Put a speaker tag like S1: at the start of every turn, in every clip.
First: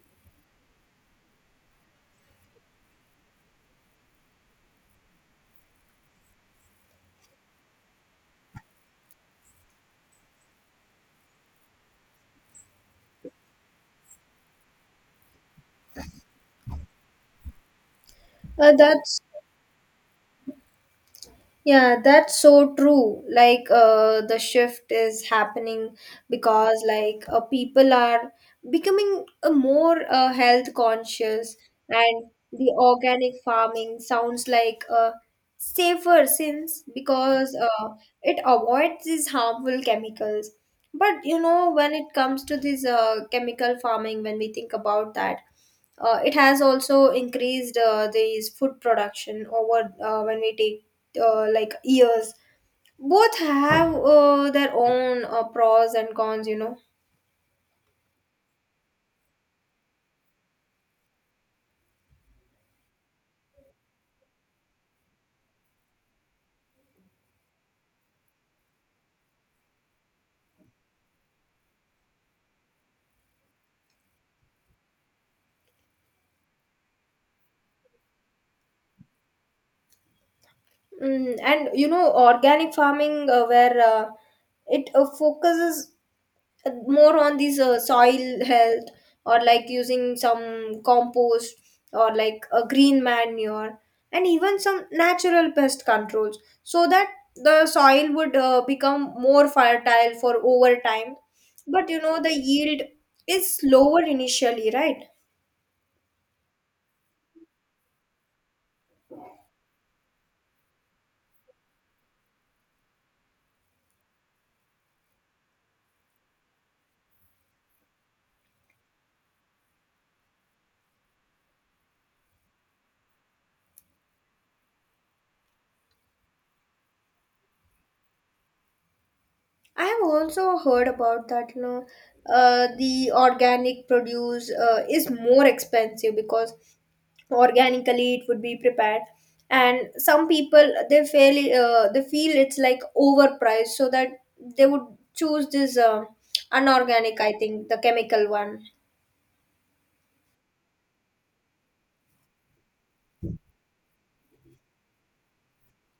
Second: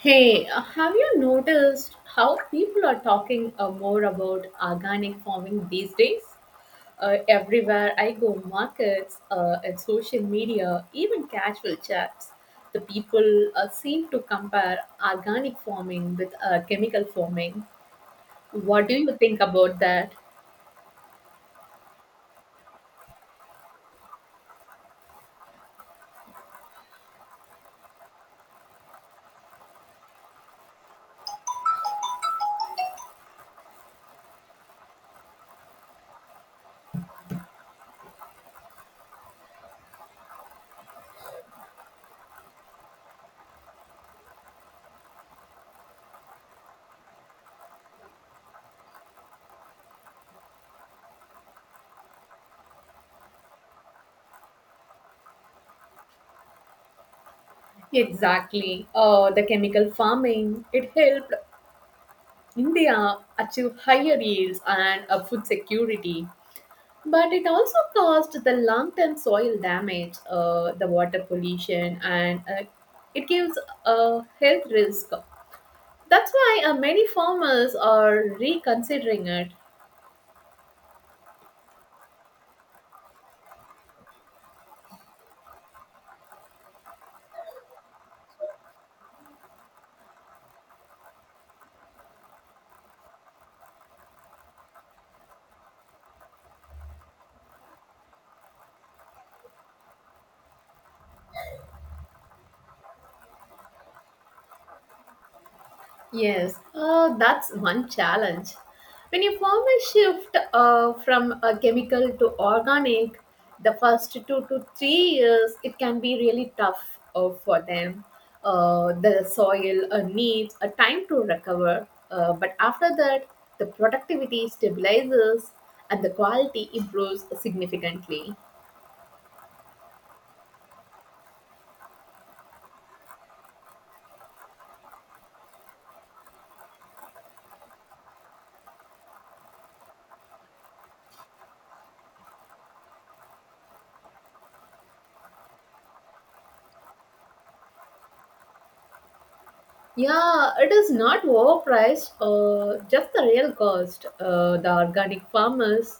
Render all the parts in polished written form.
S1: Hey, have you noticed how people are talking more about organic farming these days? Everywhere I go, markets, at social media, even casual chats, the people seem to compare organic farming with chemical farming. What do you
S2: That's
S1: think about that?
S2: yeah, that's so true. Like, the shift is happening because, like, people are becoming more health conscious, and the organic farming sounds like safer since because it avoids these harmful chemicals. But when it comes to this chemical farming, when we think about that, it has also increased these food production over when we take like years, both have their own pros and cons you know
S1: Exactly. The chemical farming, it helped India achieve higher yields and food security. But it also caused the long term soil damage, the water pollution, and it gives a health risk. That's why many farmers are reconsidering it.
S2: mm, and you know organic farming, where it focuses more on these soil health, or like using some compost, or like a green manure, and even some natural pest controls so that the soil would become more fertile for over time. But the yield is lower initially, right?
S1: Yes, that's one challenge. When you form a shift from a chemical to organic, the first 2 to 3 years, it can be really tough for them. The soil needs a time to recover, but after that, the productivity stabilizes and the quality improves significantly.
S2: I have also heard about that. The organic produce is more expensive because organically it would be prepared, and some people they feel it's like overpriced, so that they would choose this unorganic, I think the chemical one.
S1: Yeah, it is not overpriced, just the real cost. The organic farmers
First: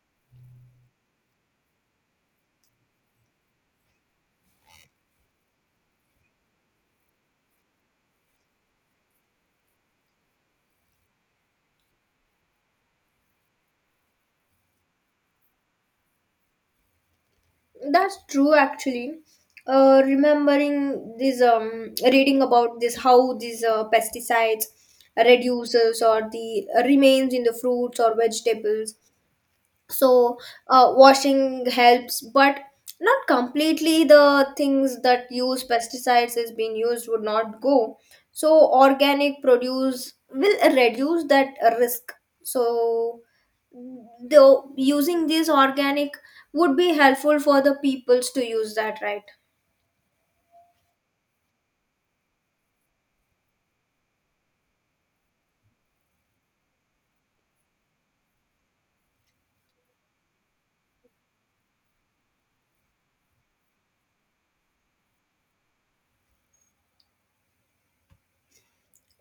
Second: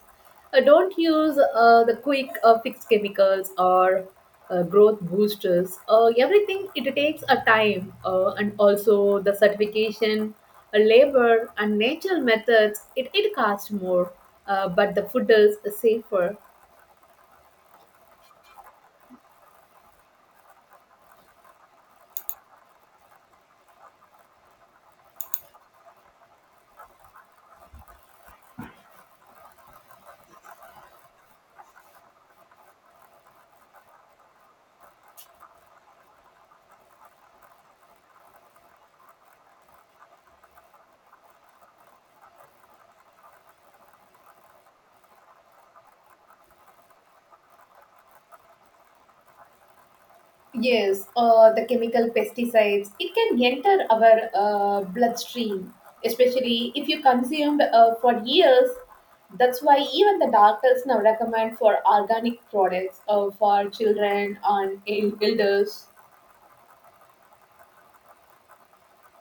S1: don't use the quick fix chemicals or growth boosters. Everything it takes a time and also the certification, labor and natural methods, it costs more, but the food is safer.
S2: That's true, actually. Remembering this, reading about this, how these pesticides reduces or the remains in the fruits or vegetables, so washing helps but not completely, the things that use pesticides is being used would not go, so organic produce will reduce that risk. So though using these organic would be helpful for the peoples to use that, right?
S1: Yes, the chemical pesticides, it can enter our bloodstream, especially if you consumed for years. That's why even the doctors now recommend for organic products for children and elders.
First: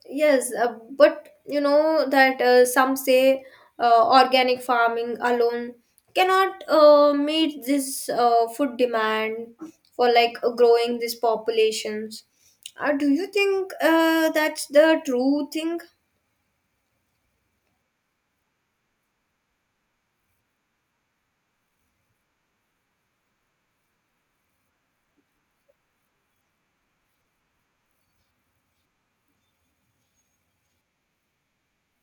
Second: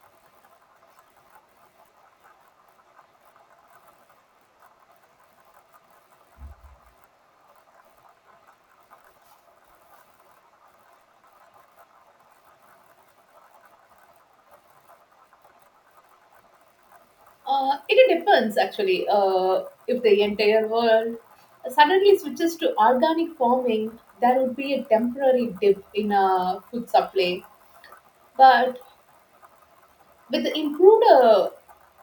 S2: Yes, but you know that some say organic farming alone cannot meet this food demand for like growing these populations. Do you think that's the true thing?
S1: It depends actually if the entire world suddenly switches to organic farming, there would be a temporary dip in food supply. But with the improved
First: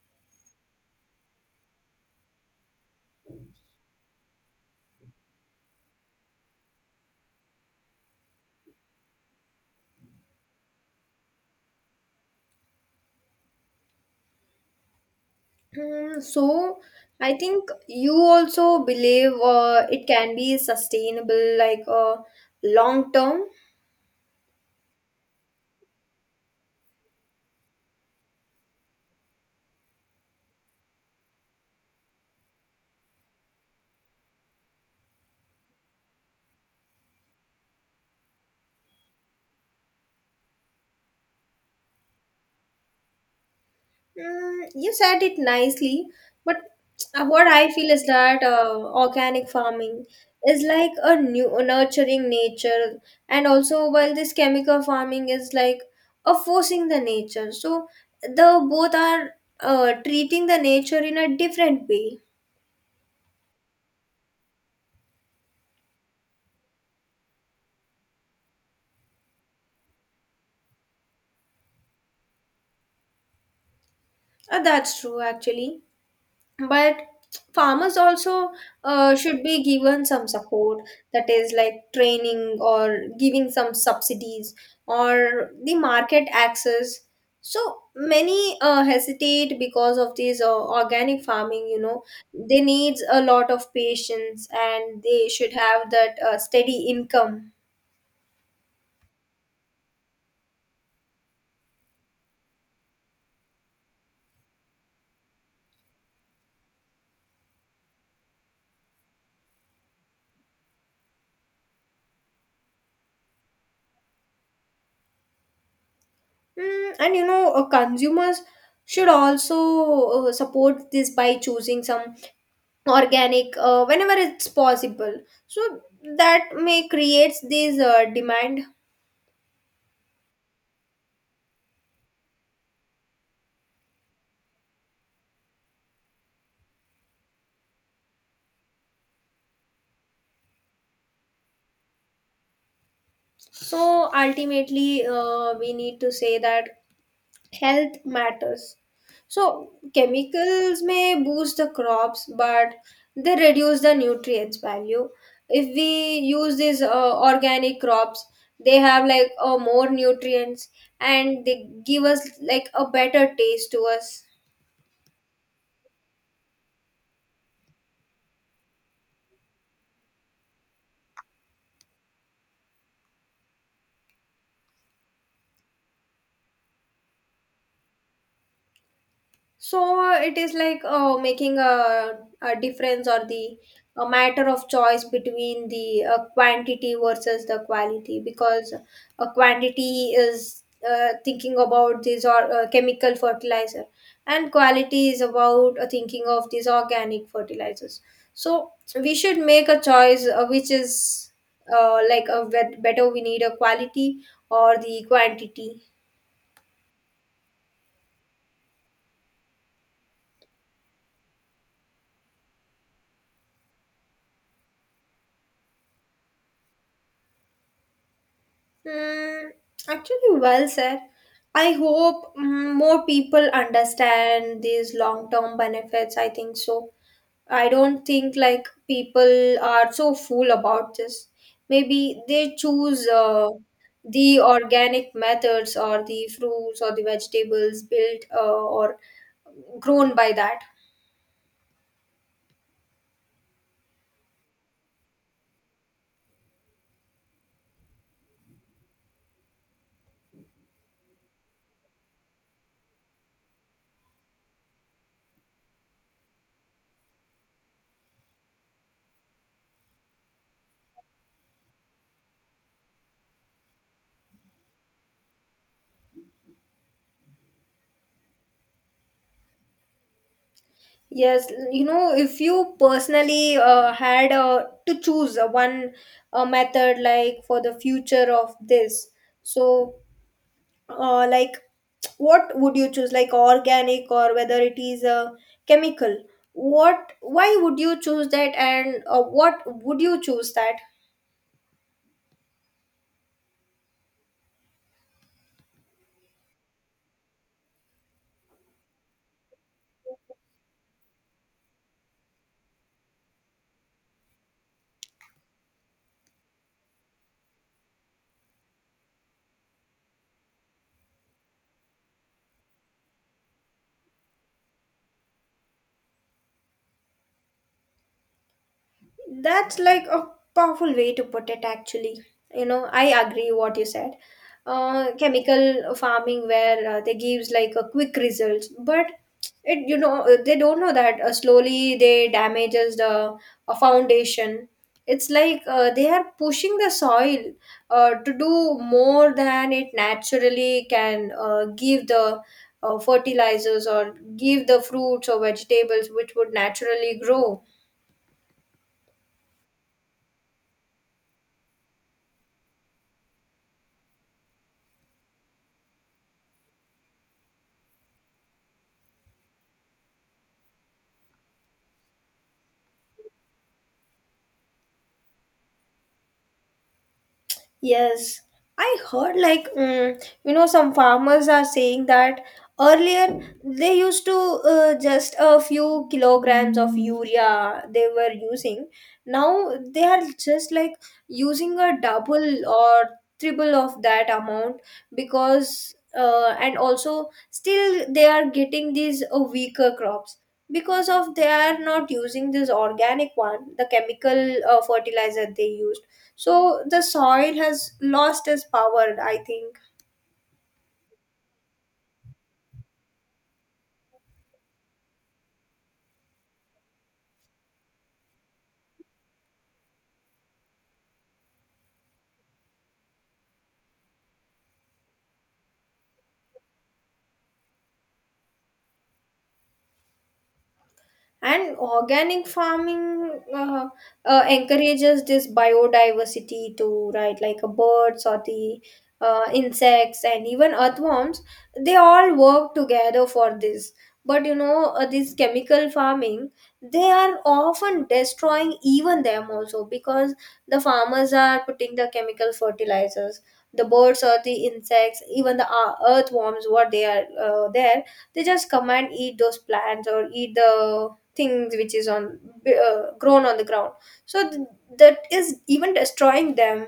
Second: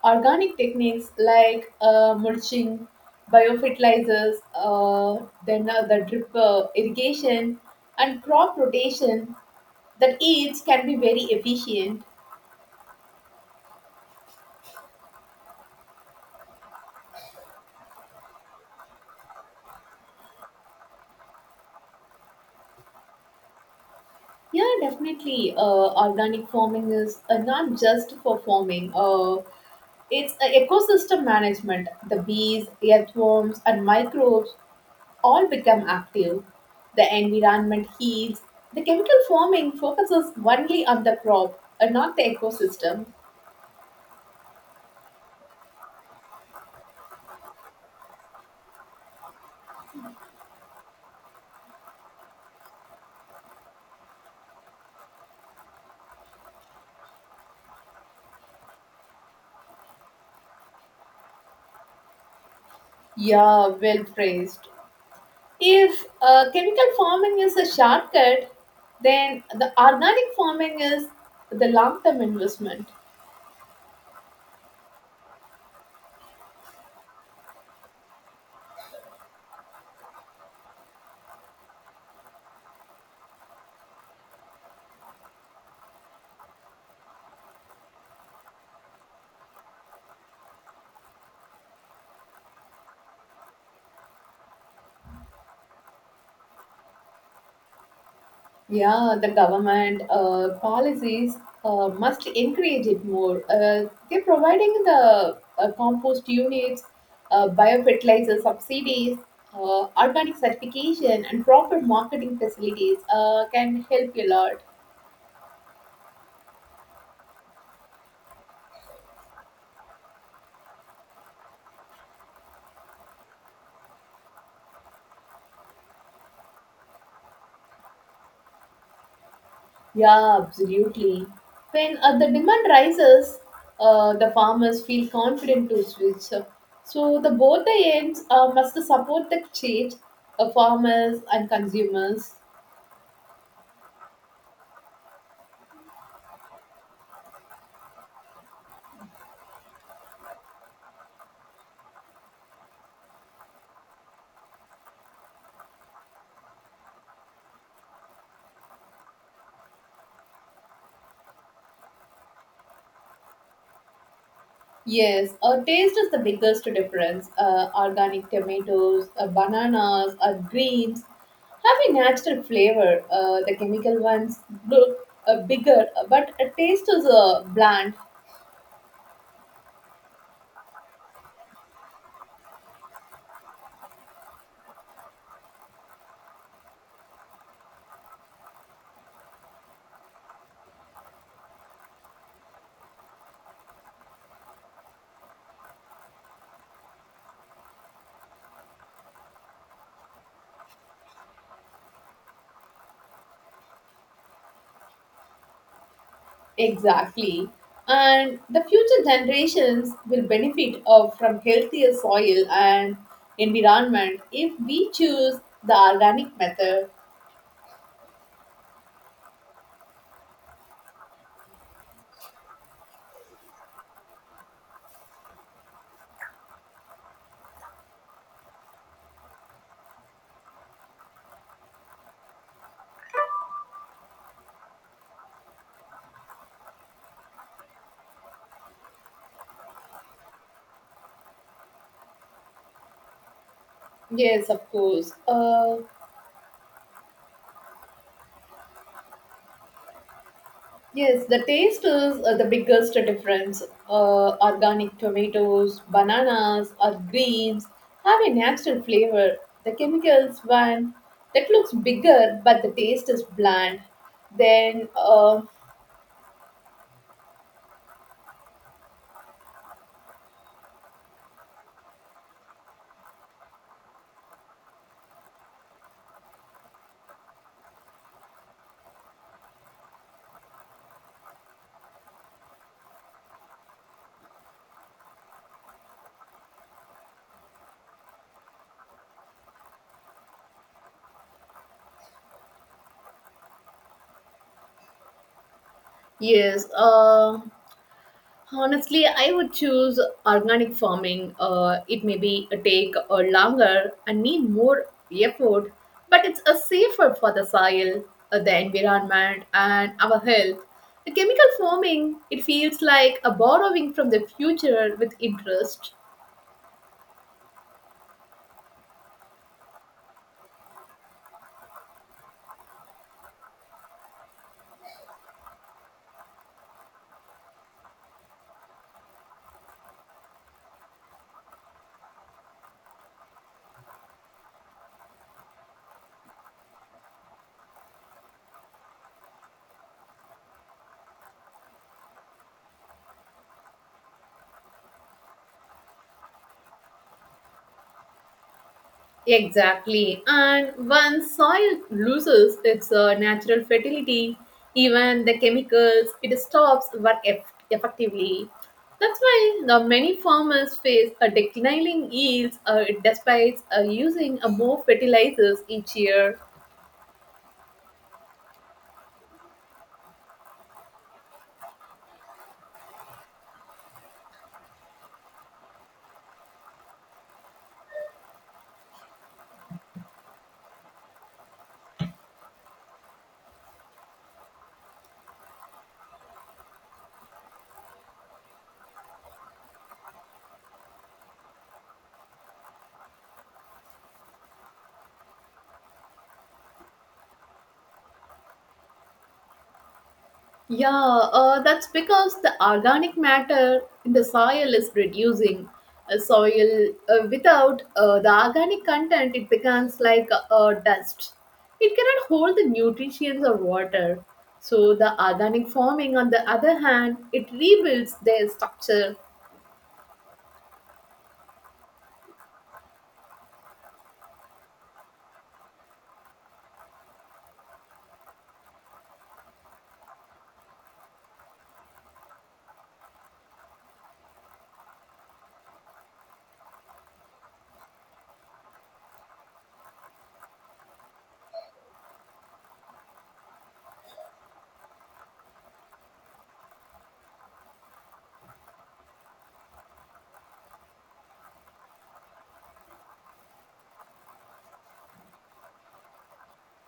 S1: organic techniques like mulching, biofertilizers, then the drip irrigation, and crop rotation, that each can be very efficient.
S2: Hmm, so I think you also believe it can be sustainable, like long term.
S1: Yeah, definitely. Organic farming is not just for farming. It's a ecosystem management. The bees, earthworms, and microbes all become active, the environment heals. The chemical farming focuses only on the crop and not the ecosystem.
S2: Mm, you said it nicely, but what I feel is that organic farming is like a new nurturing nature, and also while this chemical farming is like a forcing the nature. So the both are treating the nature in a different way.
S1: Yeah, well phrased. If chemical farming is a shortcut, then the organic farming is the long term investment.
S2: That's true, actually. But farmers also should be given some support, that is like training or giving some subsidies or the market access. So many hesitate because of this organic farming. They needs a lot of patience, and they should have that steady income.
S1: Yeah, the government policies must encourage it more. They're providing the compost units, biofertilizer subsidies, organic certification, and proper marketing facilities can help a lot.
S2: Mm, and consumers should also support this by choosing some organic whenever it's possible, so that may creates this demand.
S1: Yeah, absolutely. When the demand rises, the farmers feel confident to switch. So the both the ends must support the change, farmers and consumers.
S2: So ultimately, we need to say that health matters. So chemicals may boost the crops but they reduce the nutrients value. If we use these organic crops, they have like more nutrients, and they give us like a better taste to us.
S1: Yes, taste is the biggest difference. Organic tomatoes, bananas, greens have a natural flavor. The chemical ones look bigger, but a taste is bland.
S2: So it is like making a difference, or the a matter of choice between the quantity versus the quality, because a quantity is thinking about this, or chemical fertilizer, and quality is about thinking of these organic fertilizers. So we should make a choice, which is like a better, we need a quality or the quantity.
S1: Exactly. And the future generations will benefit from healthier soil and environment if we choose the organic method.
S2: Mm, actually, well said. I hope more people understand these long term benefits. I think so. I don't think like people are so fool about this. Maybe they choose the organic methods, or the fruits or the vegetables built or grown by that.
S1: Yes, of course. Yes, the taste is the biggest difference. Organic tomatoes, bananas, or greens have a natural flavor. The chemicals one that looks bigger, but the taste is bland. Then,
S2: Yes, if you personally had to choose one method like for the future of this, so like what would you choose, like organic or whether it is chemical? Why would you choose that, and what would you choose that?
S1: yes, honestly, I would choose organic farming. It may be a take or longer and need more effort, but it's a safer for the soil, the environment, and our health. The chemical farming, it feels like a borrowing from the future with interest.
S2: That's like a powerful way to put it, actually. You know, I agree what you said. Chemical farming, where they gives like a quick results, but It you know they don't know that slowly they damages the foundation. It's like they are pushing the soil to do more than it naturally can give the fertilizers, or give the fruits or vegetables which would naturally grow.
S1: Exactly. And once soil loses its natural fertility, even the chemicals, it stops work effectively. That's why the many farmers face a declining yields despite using more fertilizers each year.
S2: Yes, I heard like some farmers are saying that earlier they used to just a few kilograms of urea they were using. Now they are just like using a double or triple of that amount, because and also still they are getting these weaker crops because of they are not using this organic one, the chemical fertilizer they use. So the soil has lost its power, I think.
S1: Yeah, that's because the organic matter in the soil is reducing. A soil without the organic content, it becomes like dust. It cannot hold the nutrients or water. So the organic farming, on the other hand, it rebuilds their structure.
S2: And organic farming encourages this biodiversity to, right, like birds or the insects and even earthworms. They all work together for this. But you know, this chemical farming, they are often destroying even them also, because the farmers are putting the chemical fertilizers. The birds or the insects, even the earthworms, what they are there, they just come and eat those plants or eat the things which is on grown on the ground. So that is even destroying them.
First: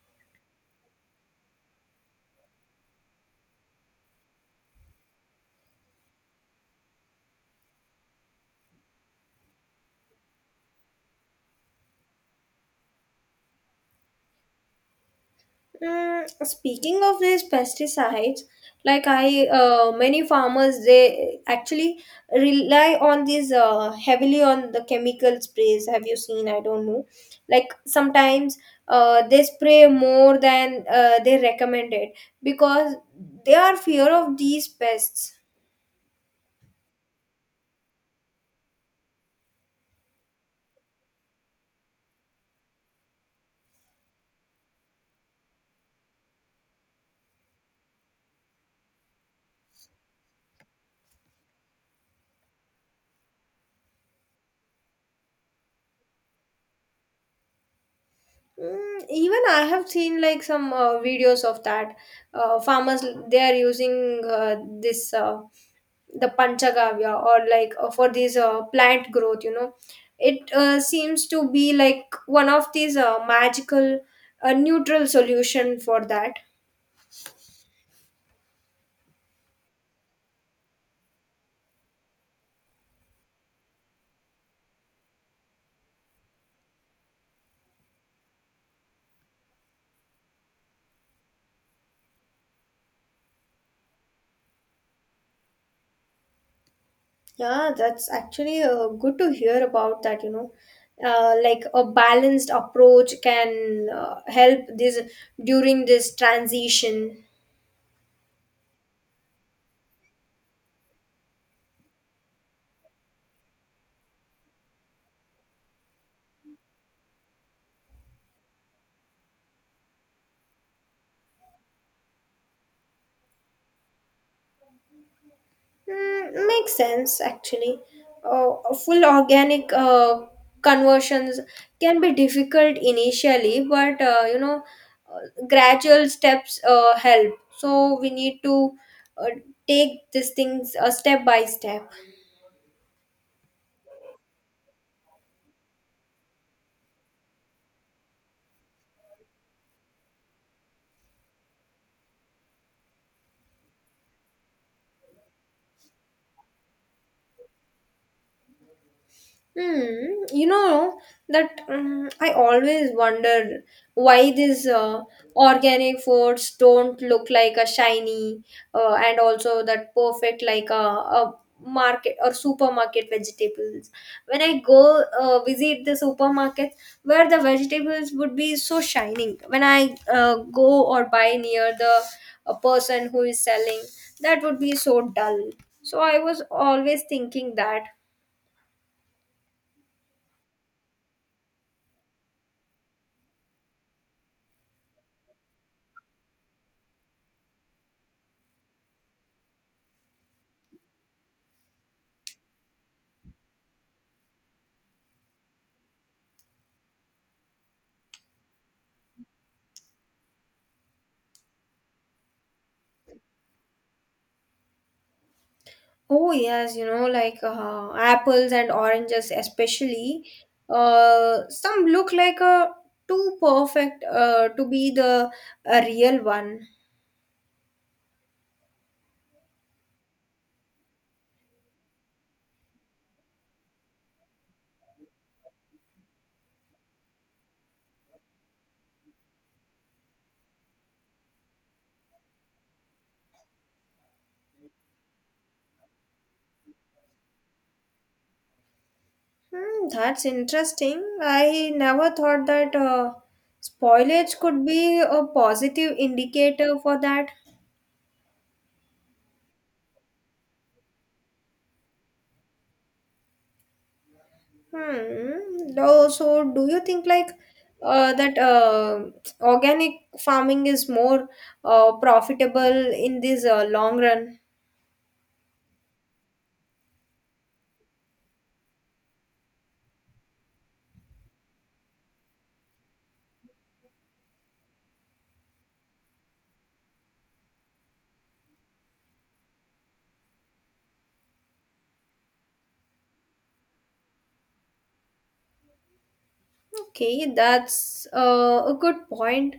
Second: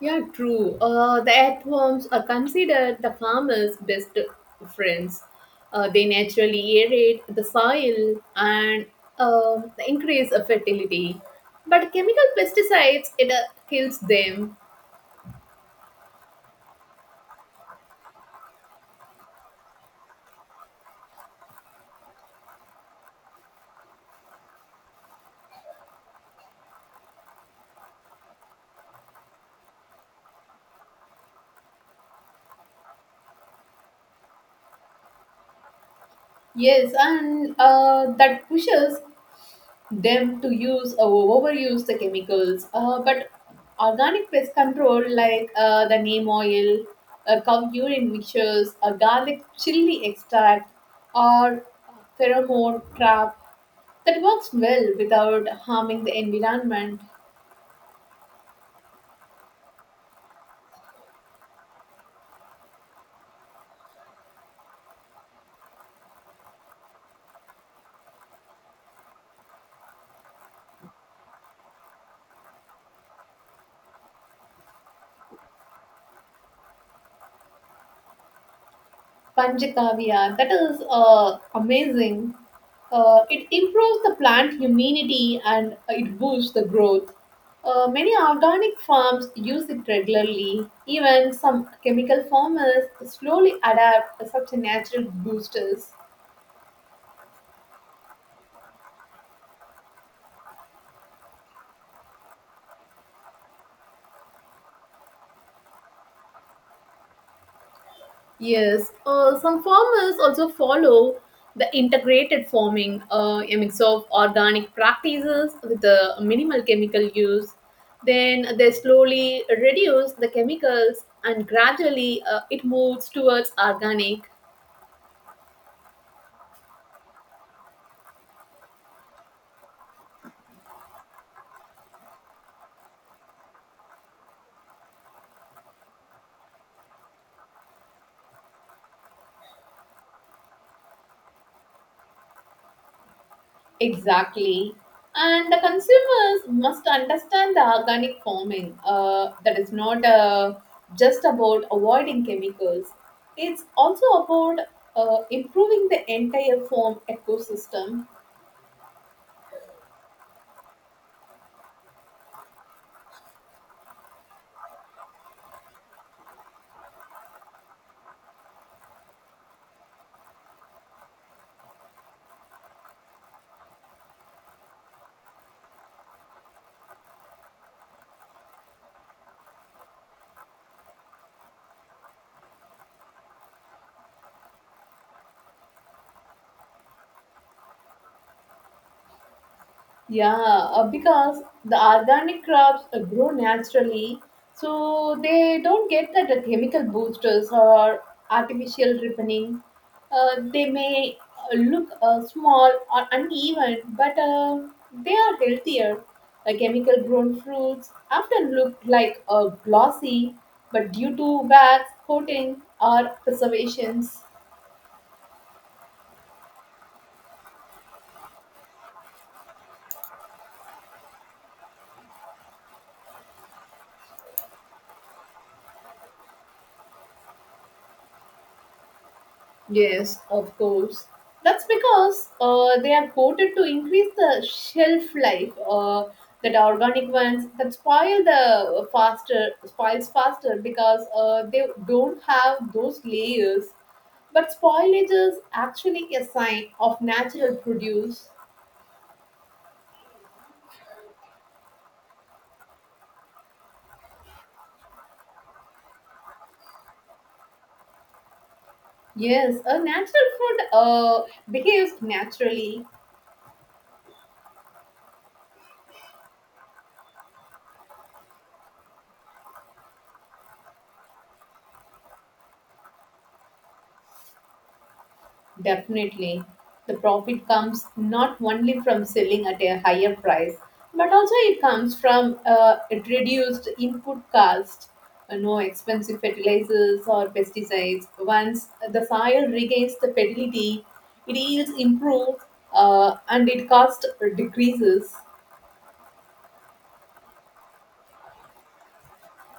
S1: Yeah, true. The earthworms are considered the farmer's best friends. They naturally aerate the soil and uh, increase the fertility. But chemical pesticides, it kills them.
S2: Mm, speaking of these pesticides, like, I many farmers they actually rely on these, heavily on the chemical sprays. Have you seen? I don't know, like sometimes they spray more than they recommended, because they are fear of these pests.
S1: Yes, and that pushes them to use overuse the chemicals. But organic pest control, like the neem oil, cow urine mixtures, a garlic chili extract, or pheromone trap, that works well without harming the environment.
S2: Mm, even I have seen like some videos of that, farmers they are using this the panchagavya, or like for these plant growth. It seems to be like one of these magical neutral solution for that.
S1: Panchakavya. That is amazing. It improves the plant immunity and it boosts the growth. Many organic farms use it regularly. Even some chemical farmers slowly adapt such natural boosters.
S2: Yeah, that's actually good to hear about that, like a balanced approach can help this during this transition.
S1: Yes, some farmers also follow the integrated farming, a mix of organic practices with the minimal chemical use. Then they slowly reduce the chemicals and gradually it moves towards organic.
S2: Mm, makes sense, actually. Full organic conversions can be difficult initially, but gradual steps help. So we need to uh, take these things step by step.
S1: Exactly. And the consumers must understand the organic farming. That is not just about avoiding chemicals, it's also about improving the entire farm ecosystem.
S2: Hmm. You know that I always wonder why these organic foods don't look like a shiny and also that perfect like a market or supermarket vegetables. When I go visit the supermarket where the vegetables would be so shining. When I go or buy near the a person who is selling, that would be so dull. So I was always thinking that.
S1: Yeah, because the organic crops grow naturally, so they don't get that chemical boosters or artificial ripening. They may look small or uneven, but they are healthier. Chemical grown fruits often look like glossy, but due to wax, coating, or preservations.
S2: Oh yes, you know, like apples and oranges especially. Some look like too perfect to be the a real one.
S1: Yes, of course. That's because they are coated to increase the shelf life. That are organic ones that spoil the faster spoils faster because they don't have those layers. But spoilage is actually a sign of natural produce.
S2: Hmm, that's interesting. I never thought that spoilage could be a positive indicator for that.
S1: Yes, a natural food behaves naturally.
S2: Hmm. Though, so, do you think like that organic farming is more profitable in this long run?
S1: Definitely. The profit comes not only from selling at a higher price, but also it comes from it reduced input cost, no expensive fertilizers or pesticides. Once the soil regains the fertility, it yields improve and it cost decreases.
S2: Okay, that's a good point.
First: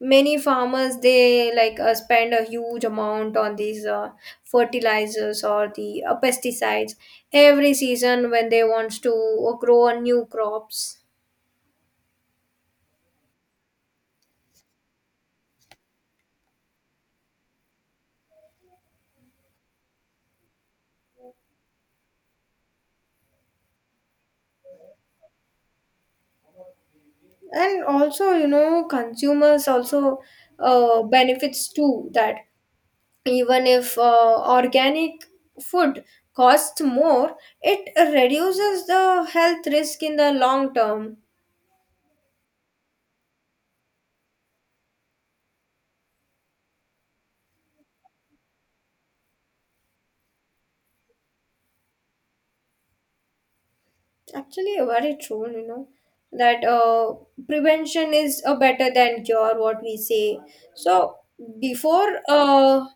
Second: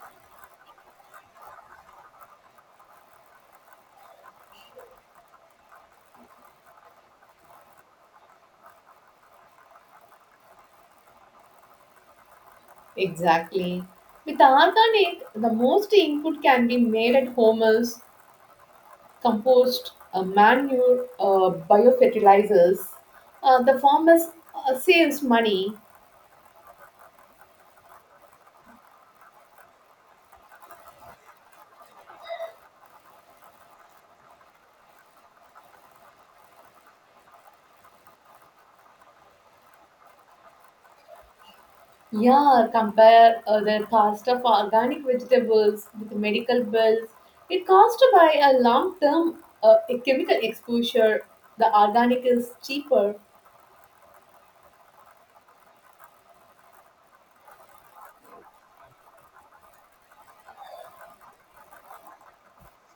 S2: Many farmers they like spend a huge amount on these fertilizers or the pesticides every season when they wants to grow a new crops.
S1: Exactly. With organic, the most input can be made at home compost, manure, biofertilizers. The farmers saves money.
S2: And also, you know, consumers also benefits too, that even if organic food costs more, it reduces the health risk in the long term.
S1: Yeah, compare the cost of organic vegetables with medical bills. It cost by a long term chemical exposure. The organic is cheaper.
S2: Actually, very true, you know, that prevention is better than cure, what we say. So, before uh,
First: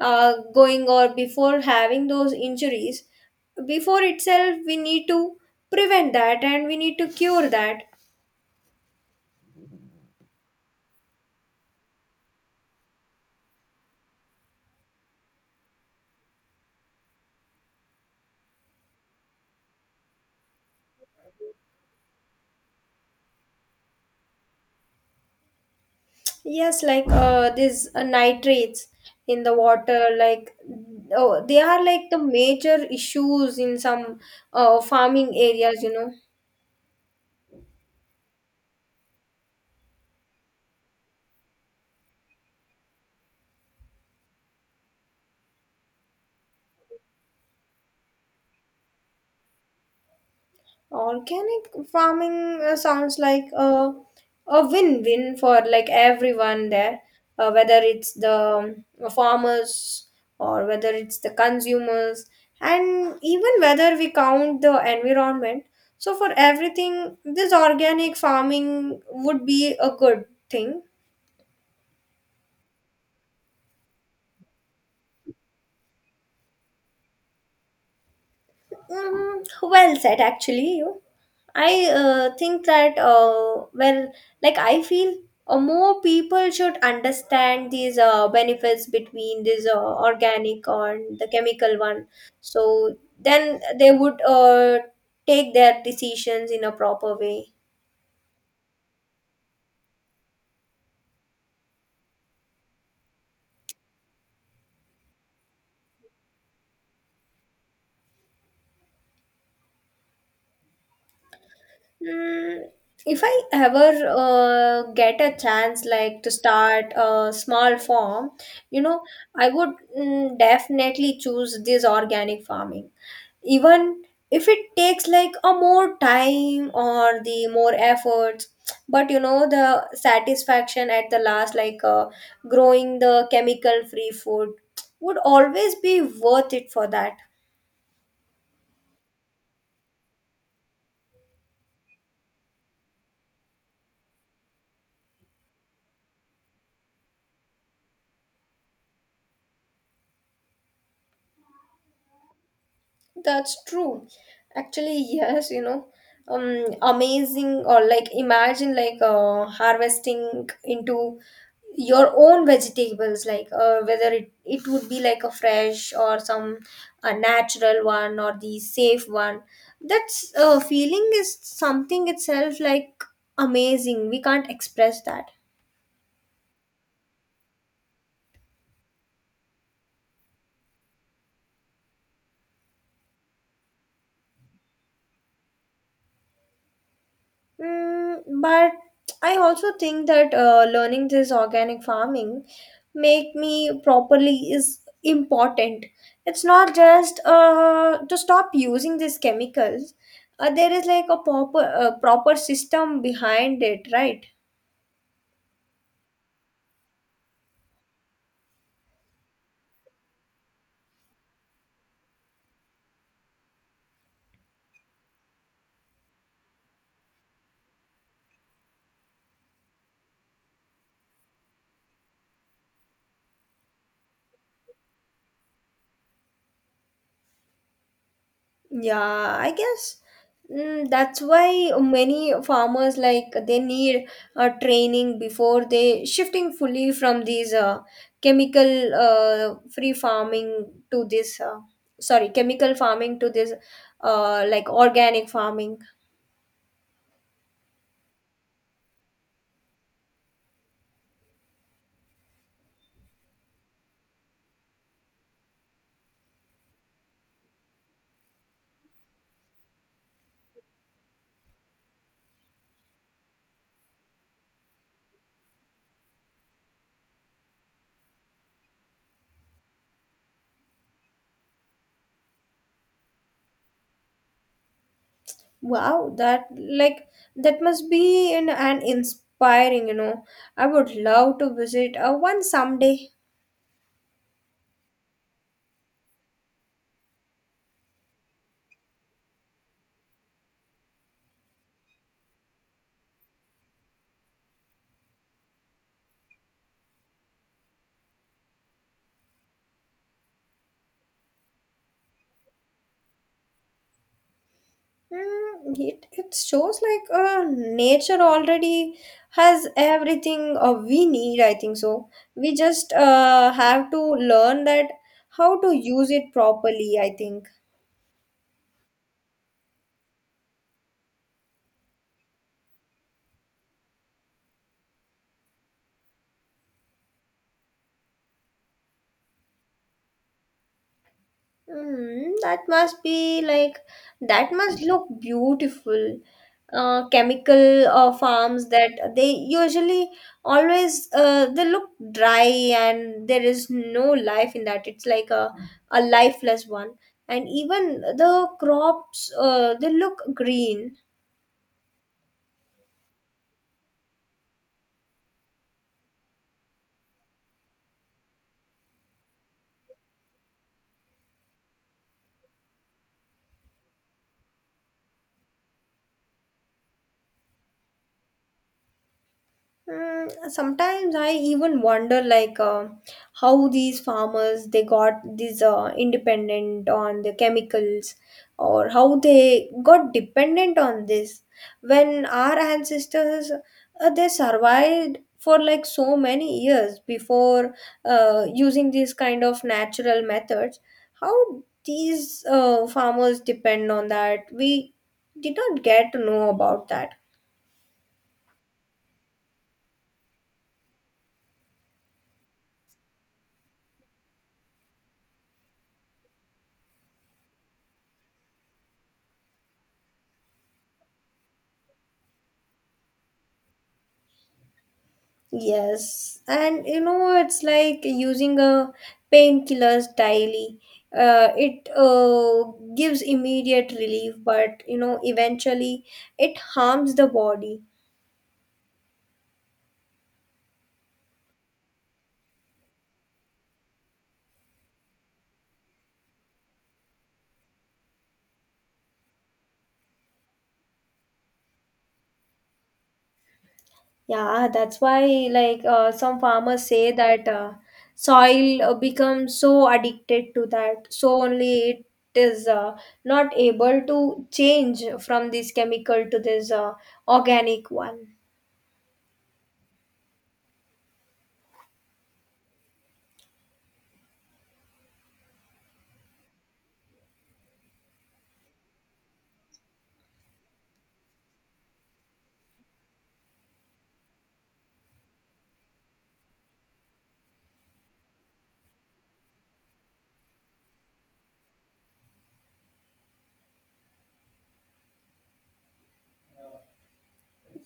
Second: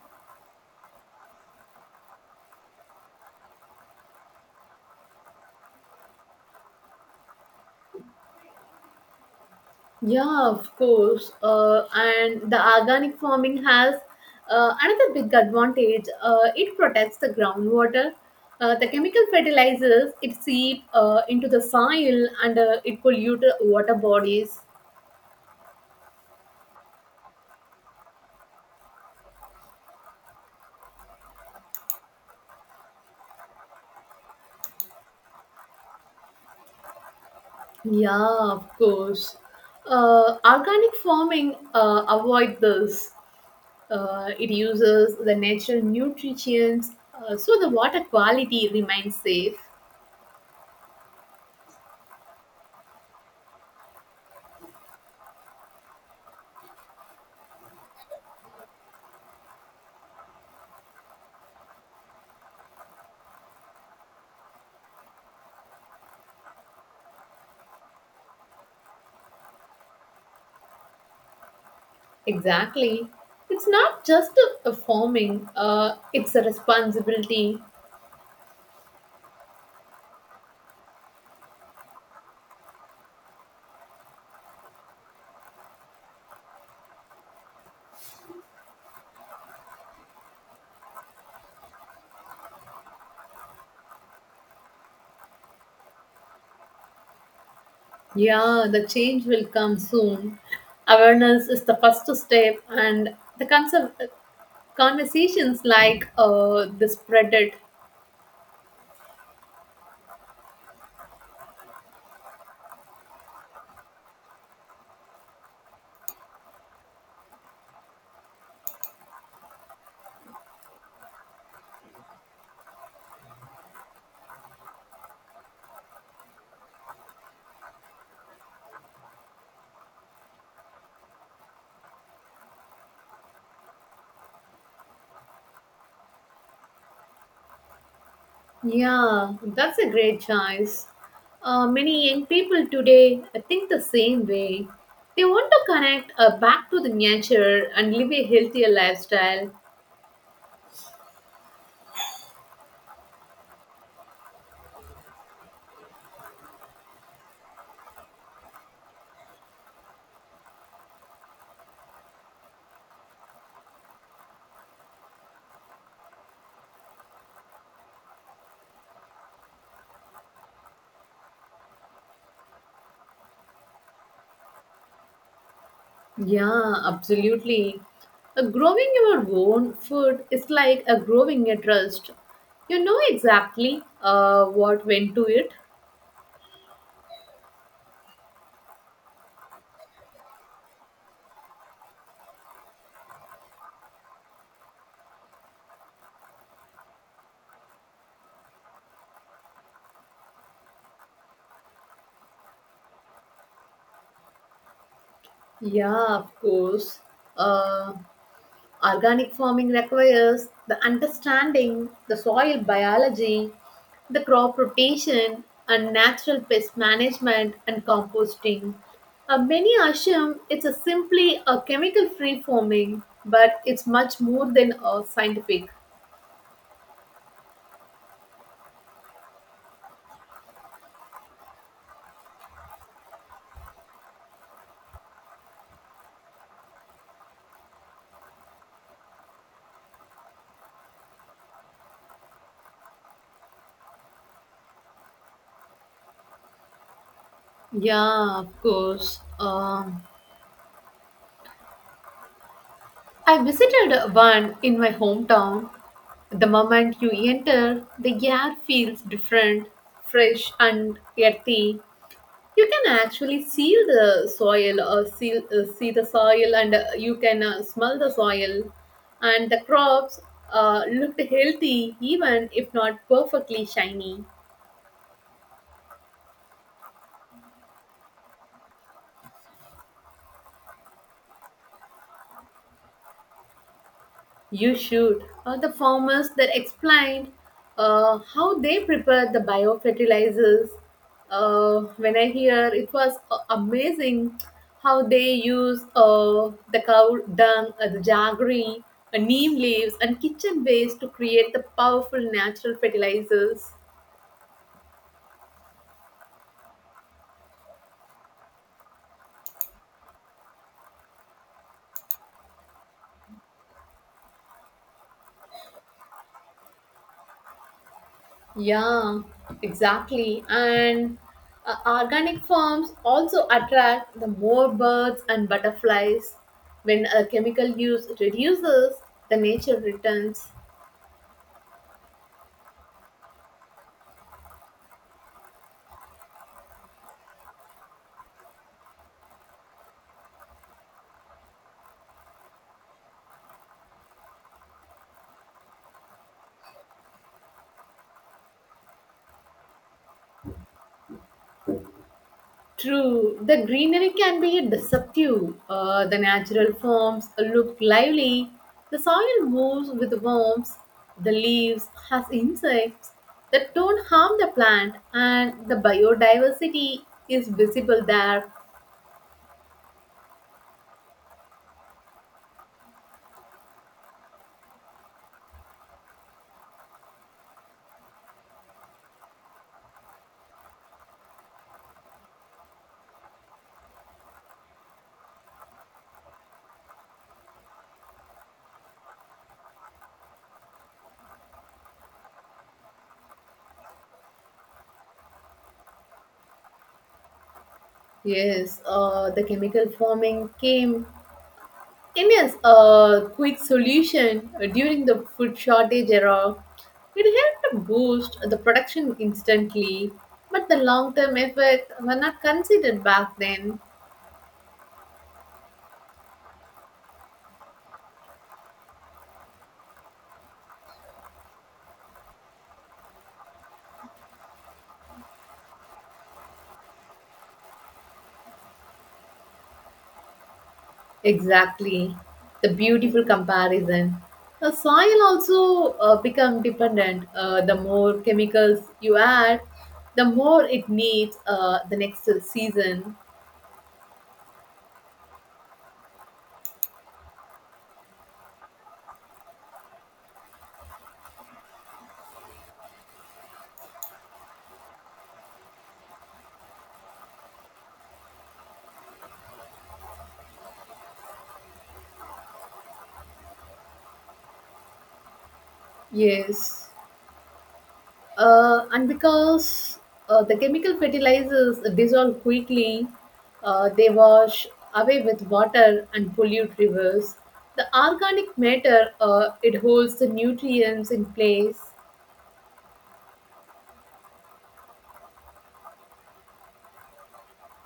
S2: uh, going, or before having those injuries, before itself, we need to prevent that, and we need to cure that.
S1: Yeah, of course. And the organic farming has another big advantage. It protects the groundwater. The chemical fertilizers it seep into the soil and it pollute the water bodies.
S2: Yes, like these nitrates in the water, like, oh, they are like the major issues in some farming areas.
S1: Yeah, of course. Organic farming avoid this. It uses the natural nutrients, so the water quality remains safe.
S2: Organic farming sounds like a win-win for like everyone there, whether it's the farmers, or whether it's the consumers, and even whether we count the environment. So for everything, this organic farming would be a good thing.
S1: Exactly. It's not just a forming, it's a responsibility.
S2: Mm, well said, actually. You. I think that, well, like I feel more people should understand these benefits between this organic and the chemical one. So then they would take their decisions in a proper way.
S1: Yeah, the change will come soon. Awareness is the first step, and the concept, conversations like the spread it.
S2: Mm, if I ever get a chance, like to start a small farm, you know, I would definitely choose this organic farming, even if it takes like a more time or the more efforts. But you know, the satisfaction at the last, like growing the chemical free food, would always be worth it for that.
S1: Yeah, that's a great choice. Many young people today think the same way. They want to connect back to the nature and live a healthier lifestyle.
S2: That's true, actually. Yes, you know, amazing. Or like imagine, like harvesting into your own vegetables, like whether it would be like a fresh or some natural one or the safe one. That's feeling is something itself like amazing, we can't express that.
S1: Yeah, absolutely. Growing your own food is like a growing a trust. You know exactly what went to it.
S2: Mm, but I also think that learning this organic farming make me properly is important. It's not just to stop using these chemicals. There is like a proper system behind it, right?
S1: Yeah, of course. Uh, organic farming requires the understanding, the soil biology, the crop rotation, and natural pest management and composting. Many assume it's a simply a chemical-free farming, but it's much more than a scientific.
S2: Yeah, I guess that's why many farmers like they need training before they shifting fully from these chemical free farming to this sorry chemical farming to this like organic farming.
S1: Yeah, of course. I visited one in my hometown. The moment you enter, the air feels different, fresh and earthy. You can actually see the soil or see the soil and you can smell the soil. And the crops looked healthy even if not perfectly shiny.
S2: Wow, that like that must be an inspiring, you know. I would love to visit one someday.
S1: You should. The farmers that explained how they prepared the biofertilizers. When I hear it was amazing how they use the cow dung, the jaggery, neem leaves, and kitchen waste to create the powerful natural fertilizers.
S2: It shows like nature already has everything we need, I think so. We just have to learn that how to use it properly, I think.
S1: Yeah, exactly. And organic farms also attract the more birds and butterflies. When a chemical use reduces, the nature returns.
S2: Mm, that must be like that must look beautiful. Chemical farms that they usually always they look dry and there is no life in that. It's like a lifeless one. And even the crops they look green.
S1: True, the greenery can be deceptive. The natural forms look lively. The soil moves with worms. The leaves has insects that don't harm the plant, and the biodiversity is visible there.
S2: Mm, sometimes I even wonder like how these farmers they got these independent on the chemicals or how they got dependent on this when our ancestors they survived for like so many years before using these kind of natural methods how these farmers depend on that we did not get to know about that.
S1: Yes, the chemical farming came as a quick solution during the food shortage era. It helped to boost the production instantly, but the long-term effects were not considered back then.
S2: Yes, and you know it's like using a painkillers daily. It gives immediate relief, but you know eventually it harms the body.
S1: Exactly, the beautiful comparison. The soil also become dependent. The more chemicals you add, the more it needs the next season.
S2: Yeah, that's why like some farmers say that soil becomes so addicted to that, so only it is not able to change from this chemical to this organic one.
S1: Yes. And because the chemical fertilizers dissolve quickly, they wash away with water and pollute rivers. The organic matter it holds the nutrients in place.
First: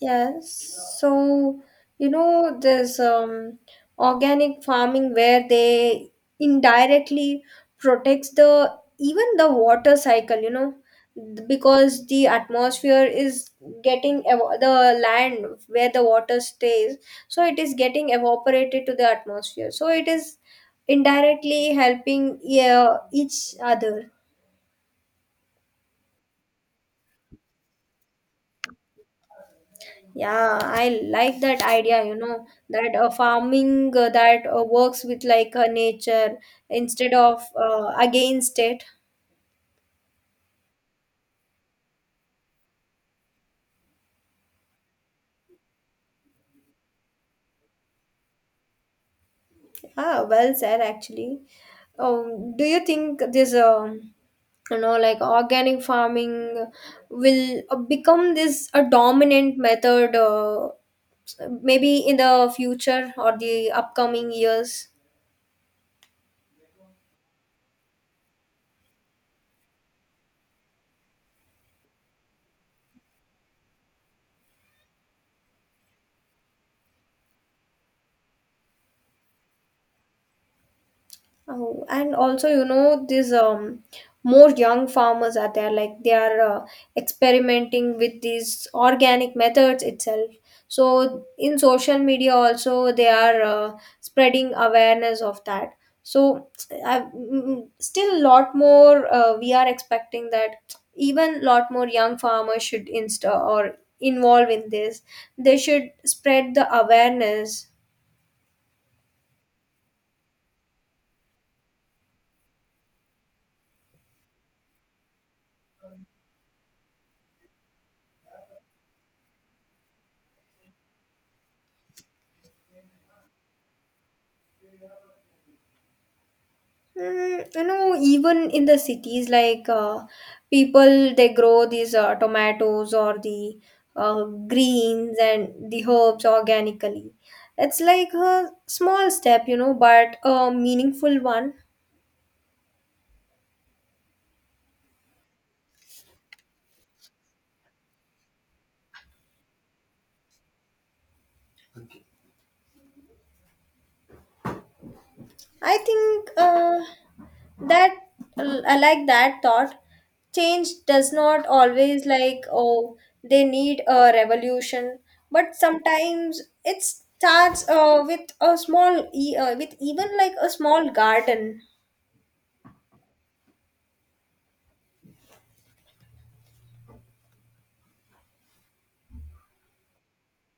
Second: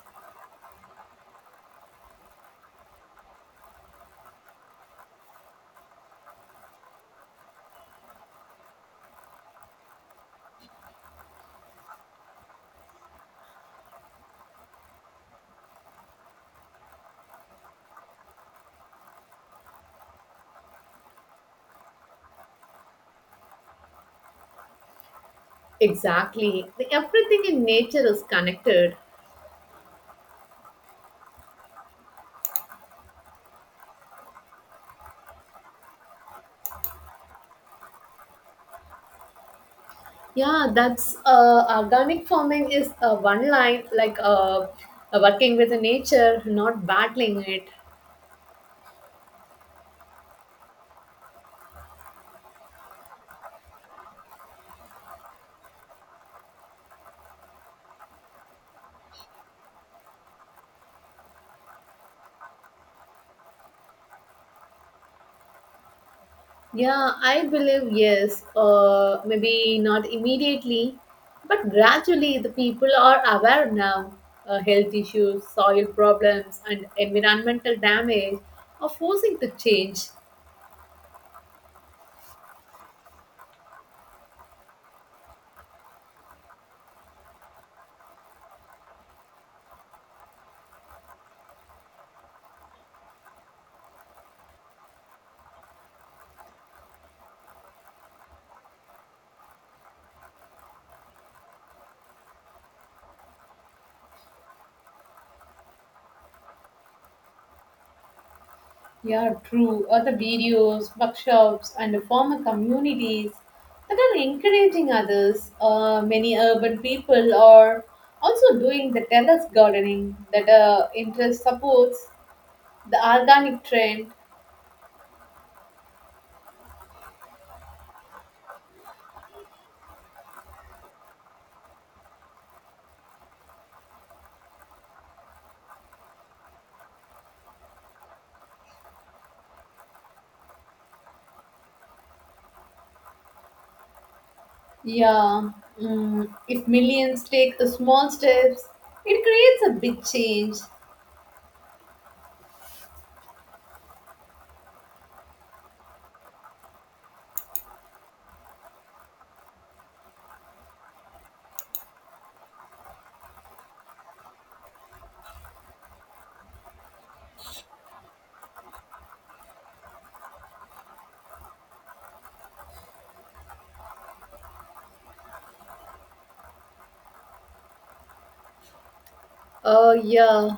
S2: Yes. So, you know, this organic farming where they indirectly protects the even the water cycle, you know, because the atmosphere is the land where the water stays, so it is getting evaporated to the atmosphere. So it is indirectly helping, yeah, each other.
S1: Exactly, everything in nature is connected.
S2: Yeah, I like that idea, you know, that farming that works with like nature instead of against it.
S1: Yeah, that's organic farming is one line like uh, working with the nature, not battling it.
S2: Ah, well said, actually. Do you think you know, like organic farming will become this a dominant method maybe in the future or the upcoming years?
S1: Yeah, I believe yes. Maybe not immediately, but gradually the people are aware now. Health issues, soil problems, and environmental damage are forcing the change.
S2: Oh, and also, you know, these more young farmers are there, like they are experimenting with these organic methods itself. So, in social media, also, they are spreading awareness of that. So, still, lot more we are expecting that even lot more young farmers should insta or involve in this. They should spread the awareness.
S1: Yeah, true. Other videos, workshops, and former communities that are encouraging others. Many urban people are also doing the terrace gardening that interest supports the organic trend.
S2: Mm, you know, even in the cities, like people they grow these tomatoes or the greens and the herbs organically. It's like a small step, you know, but a meaningful one.
S1: Yeah, if millions take the small steps, it creates a big change.
S2: I think that I like that thought. Change does not always like oh they need a revolution, but sometimes it starts with even like a small garden.
S1: Yeah,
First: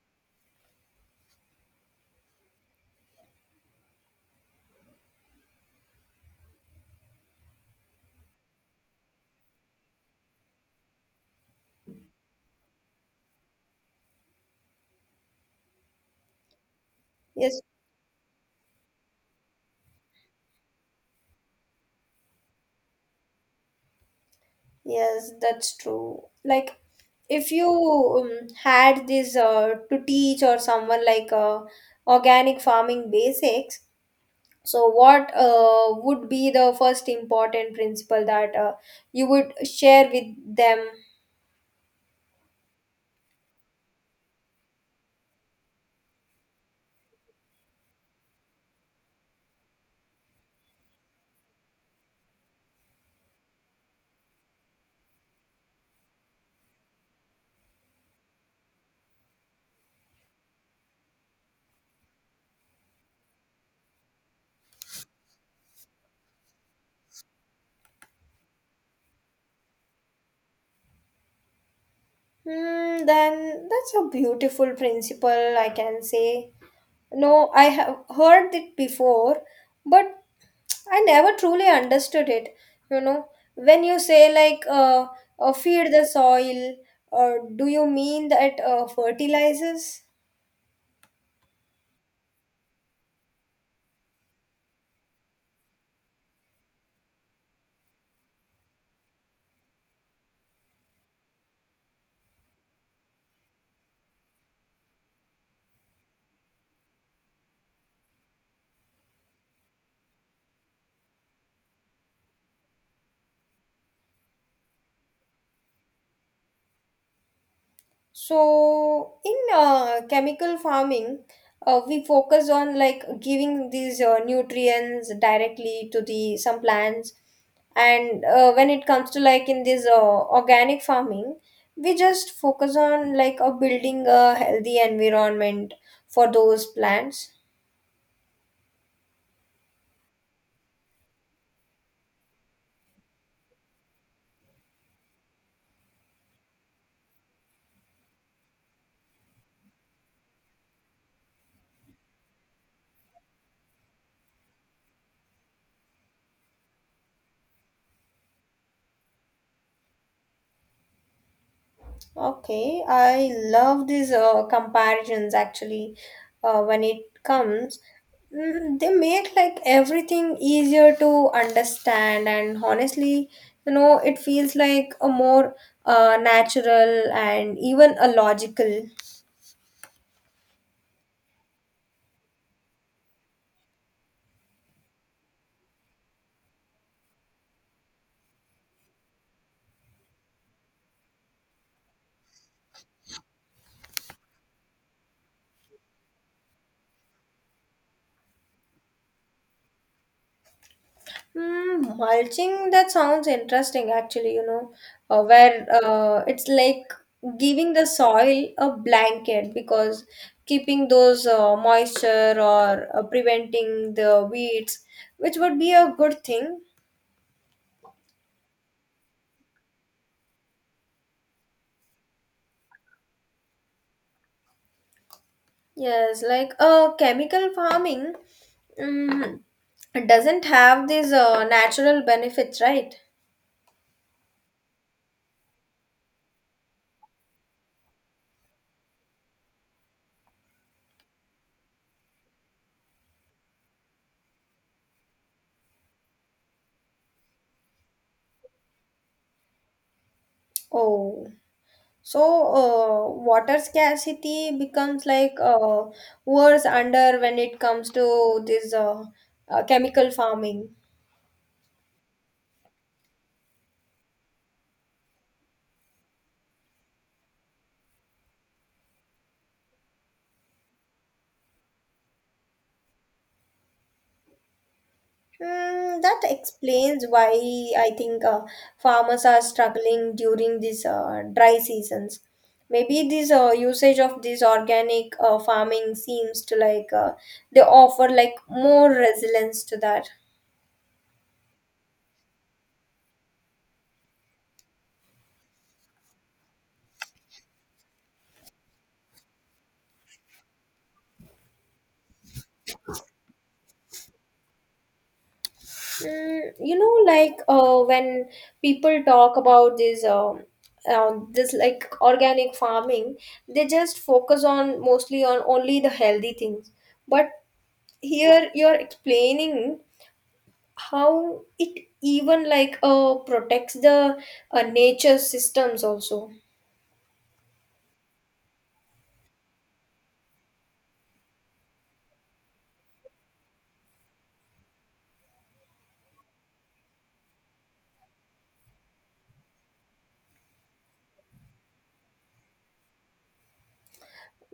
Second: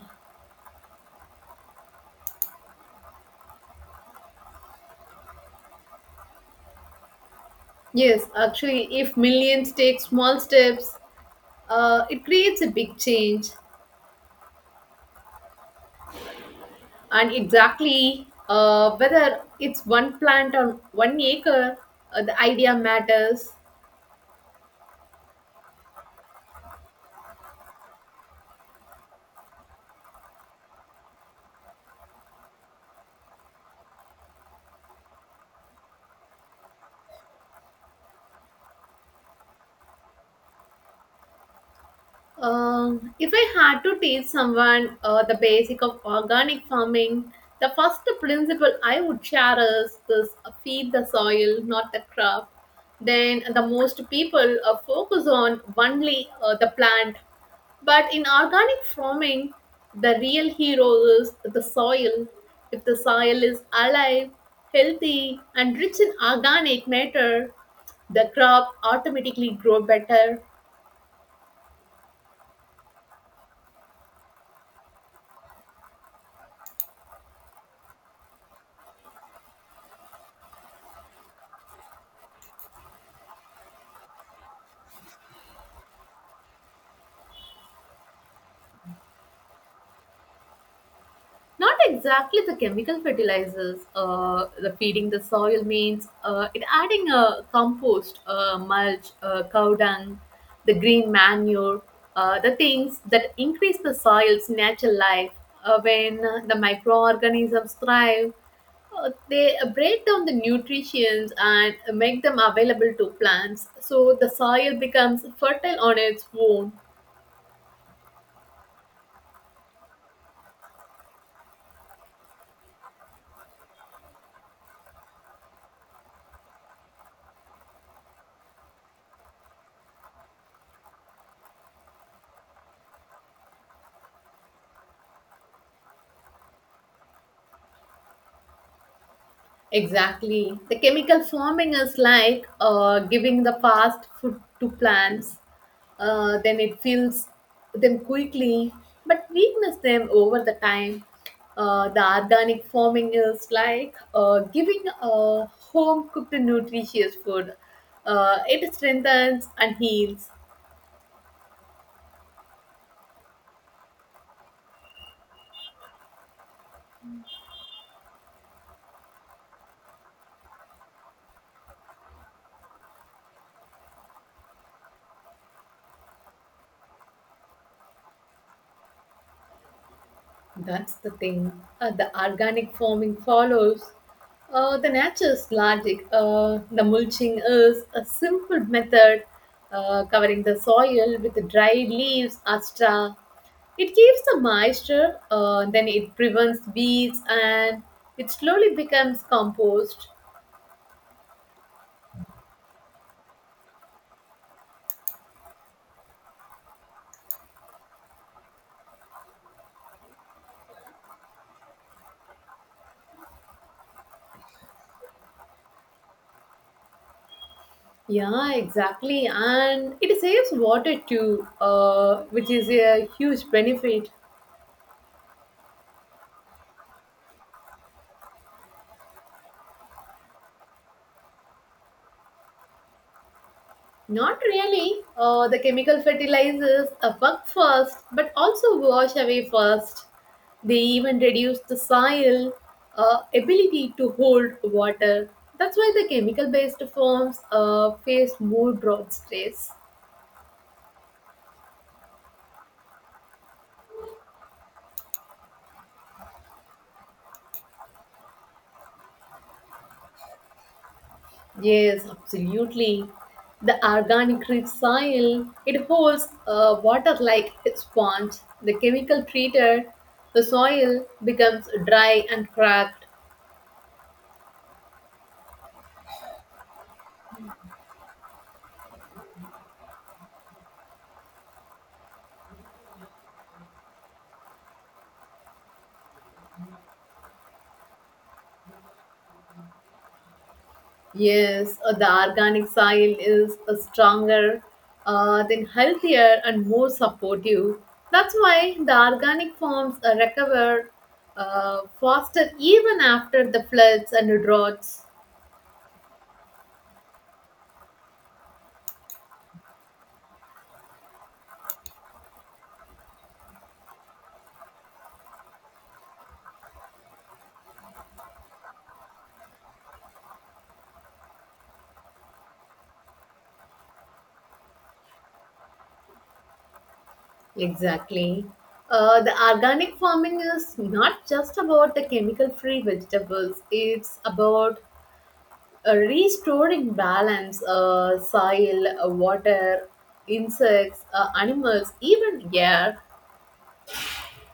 S1: yes, actually, if millions take small steps, it creates a big change. And
S2: Yes,
S1: exactly whether it's one plant on 1 acre, the idea matters.
S2: yes, that's true. Like if you had this to teach or someone like organic farming basics. So, what would be the first important principle that you would share with them?
S1: If I had to teach someone the basic of organic farming, the first principle I would share is this: feed the soil, not the crop. Then the most people focus on only the plant. But in organic farming, the real hero is the soil. If the soil is alive, healthy, and rich in organic matter, the crop automatically grow better.
S2: Hmm, then that's a beautiful principle, I can say. No, I have heard it before, but I never truly understood it. You know, when you say like feed the soil, do you mean that fertilizes?
S1: Not exactly the chemical fertilizers. The feeding the soil means it adding a compost, mulch, cow dung, the green manure, the things that increase the soil's natural life. When the microorganisms thrive, they break down the nutrients and make them available to plants. So the soil becomes fertile on its own.
S2: So in chemical farming, we focus on like giving these nutrients directly to the some plants, and when it comes to like in this organic farming, we just focus on like building a healthy environment for those plants.
S1: Exactly. The chemical farming is like giving the fast food to plants. Then it fills them quickly, but weakness them over the time. The organic farming is like giving home cooked nutritious food. It strengthens and heals.
S2: Okay, I love these comparisons actually when it comes. Mm, they make like everything easier to understand, and honestly, you know, it feels like a more natural and even a logical.
S1: That's the thing. The organic farming follows the nature's logic. The mulching is a simple method covering the soil with dried leaves or straw. It keeps the moisture, then it prevents weeds, and it slowly becomes compost.
S2: Hmm, mulching, that sounds interesting actually, you know, where it's like giving the soil a blanket because keeping those moisture or preventing the weeds, which would be a good thing.
S1: Yeah, exactly. And it saves water too, which is a huge benefit.
S2: Yes, like chemical farming, um, doesn't have these natural benefits, right?
S1: Not really. The chemical fertilizers a bug first, but also wash away first. They even reduce the soil ability to hold water. That's why the chemical based forms face more drought stress.
S2: Oh. So, water scarcity becomes like worse under when it comes to this chemical farming.
S1: Yes, absolutely. The organic rich soil it holds water like a sponge. The chemical treater, the soil becomes dry and cracked.
S2: Hmm, that explains why I think farmers are struggling during these dry seasons. Maybe this usage of this organic farming seems to like they offer like more resilience to that.
S1: Yes, the organic soil is stronger, then healthier and more supportive. That's why the organic farms recover faster even after the floods and the droughts.
S2: Mm, you know like when people talk about this like organic farming they just focus on mostly on only the healthy things but here you're explaining how it even like protects the nature systems also.
S1: Exactly. The organic farming is not just about the chemical free vegetables, it's about restoring balance, soil, water, insects, animals, even air.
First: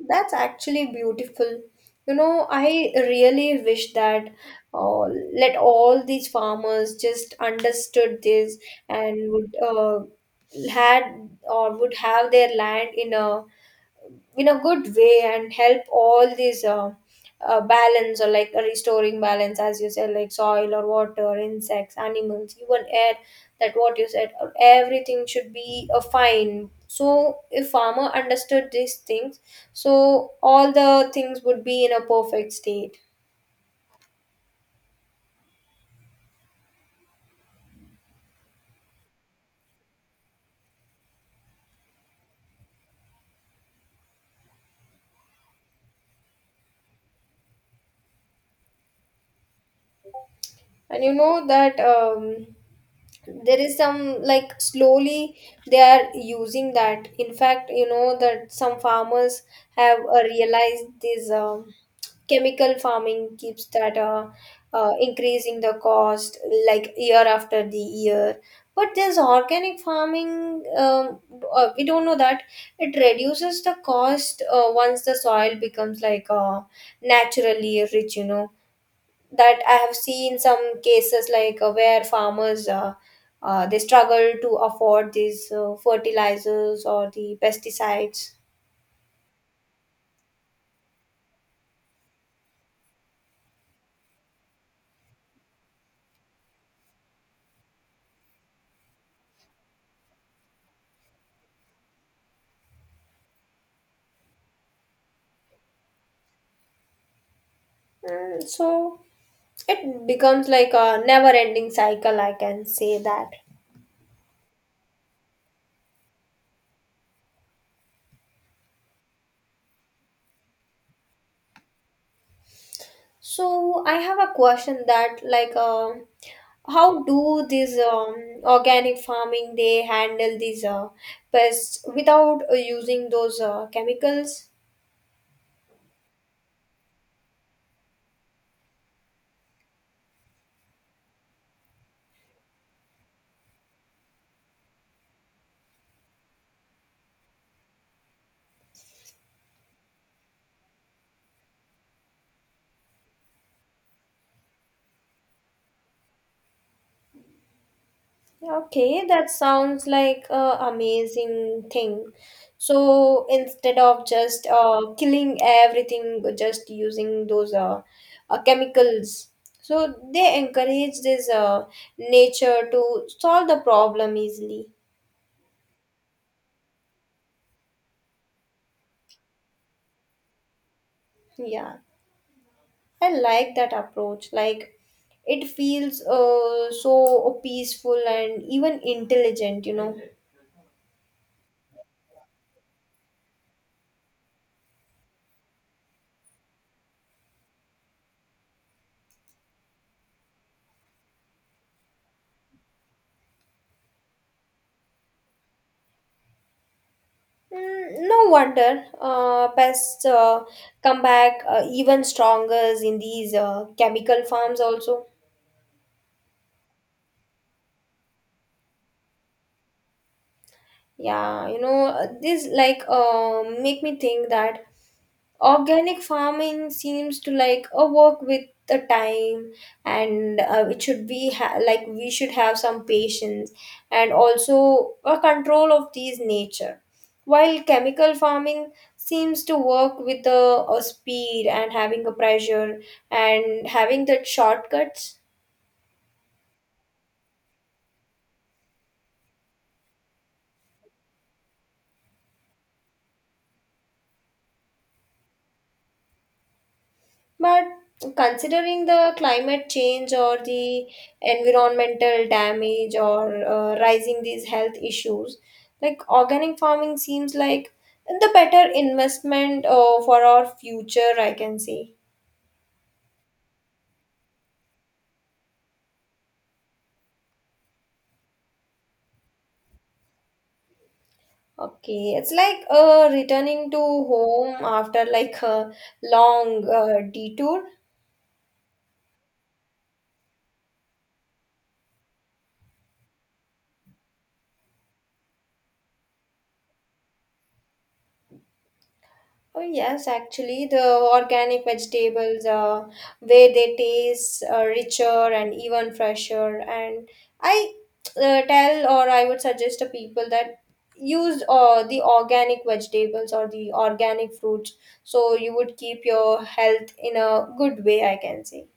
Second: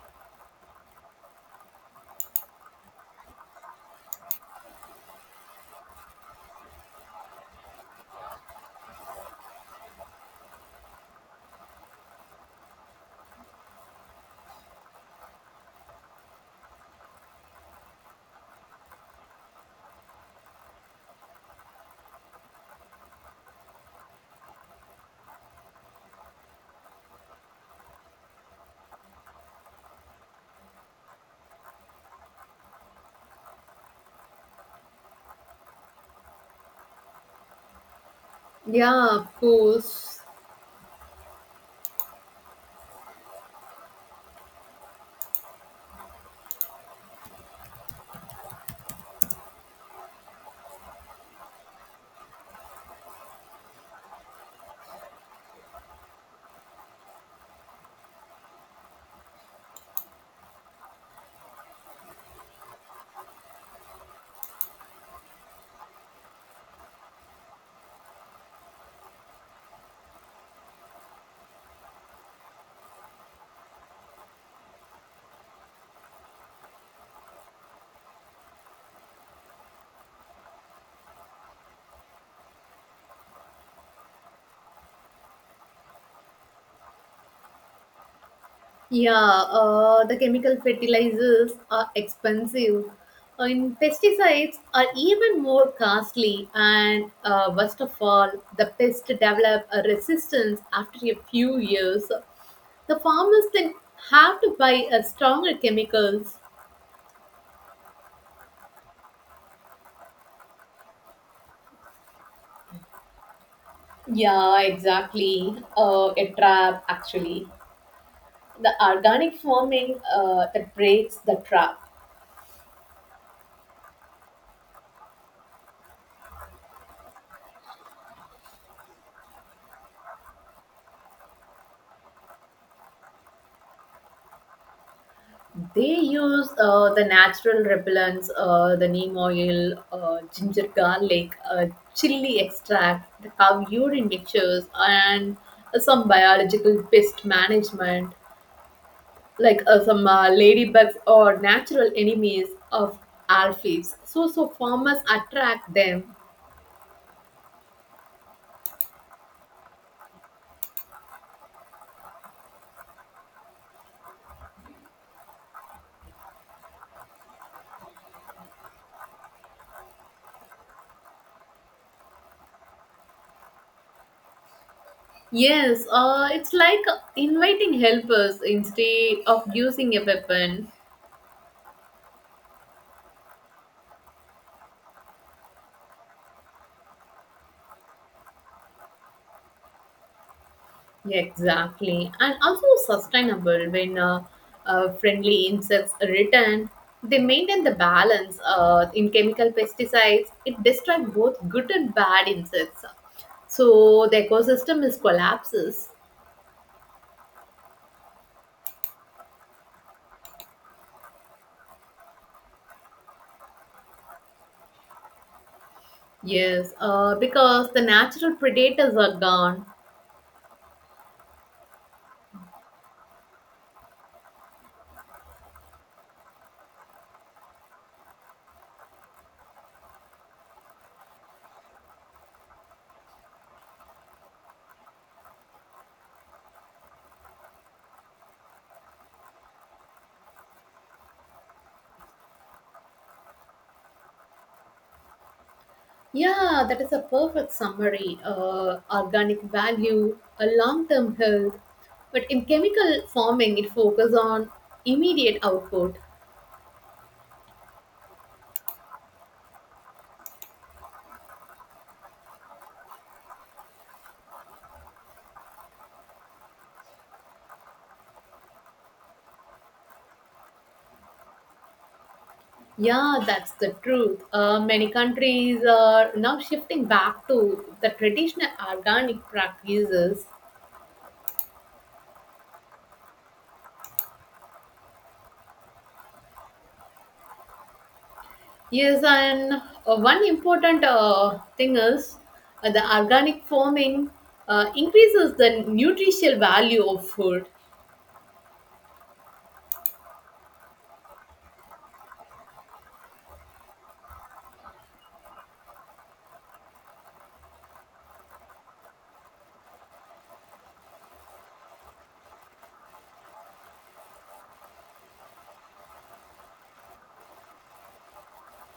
S2: That's actually beautiful. You know, I really wish that uh, let all these farmers just understood this and would had or would have their land in a good way and help all these balance or like restoring balance as you said like soil or water insects animals even air that what you said everything should be a fine so if farmer understood these things so all the things would be in a perfect state.
S1: Yeah, of course.
S2: And you know that there is some like slowly they are using that in fact you know that some farmers have realized this chemical farming keeps that increasing the cost like year after the year but this organic farming we don't know that it reduces the cost once the soil becomes like naturally rich you know that I have seen some cases like where farmers they struggle to afford these fertilizers or the pesticides,
S1: Yeah, the chemical fertilizers are expensive. And pesticides are even more costly, and worst of all, the pests develop a resistance after a few years. The farmers then have to buy a stronger chemicals.
S2: and so it becomes like a never-ending cycle. I can say that.
S1: Yeah, exactly. A trap, actually. The organic farming that breaks the trap.
S2: So I have a question that like how do these organic farming they handle these pests without using those chemicals?
S1: They use the natural repellents, the neem oil, ginger garlic, chili extract, the cow urine mixtures, and some biological pest management, like some ladybugs or natural enemies of aphids. So farmers attract them.
S2: Okay, that sounds like a amazing thing. So instead of just killing everything, just using those chemicals, so they encourage this nature to solve the problem easily.
S1: Yes, it's like inviting helpers instead of using a weapon.
S2: Yeah, I like that approach. Like it feels so peaceful and even intelligent, you know.
S1: Yeah, exactly. And also sustainable when friendly insects return, they maintain the balance in chemical pesticides. It destroys both good and bad insects. So the ecosystem is collapses.
S2: Mm, no wonder pests come back even stronger in these chemical farms also.
S1: Yes, because the natural predators are gone.
S2: Yeah, you know, this like make me think that organic farming seems to like a work with the time and it should be ha- like we should have some patience and also a control of these nature while chemical farming seems to work with the a speed and having a pressure and having the shortcuts.
S1: Yeah, that is a perfect summary. Organic value, a long-term health. But in chemical farming, it focuses on immediate output.
S2: But considering the climate change or the environmental damage or rising these health issues, like organic farming seems like the better investment for our future, I can say.
S1: Yeah, that's the truth. Many countries are now shifting back to the traditional organic practices.
S2: Okay, it's like returning to home after like a long detour.
S1: Yes, and one important thing is the organic farming increases the nutritional value of food.
S2: Oh yes, actually, the organic vegetables, where they taste richer and even fresher. And I tell or I would suggest to people that use the organic vegetables or the organic fruits, so you would keep your health in a good way, I can say.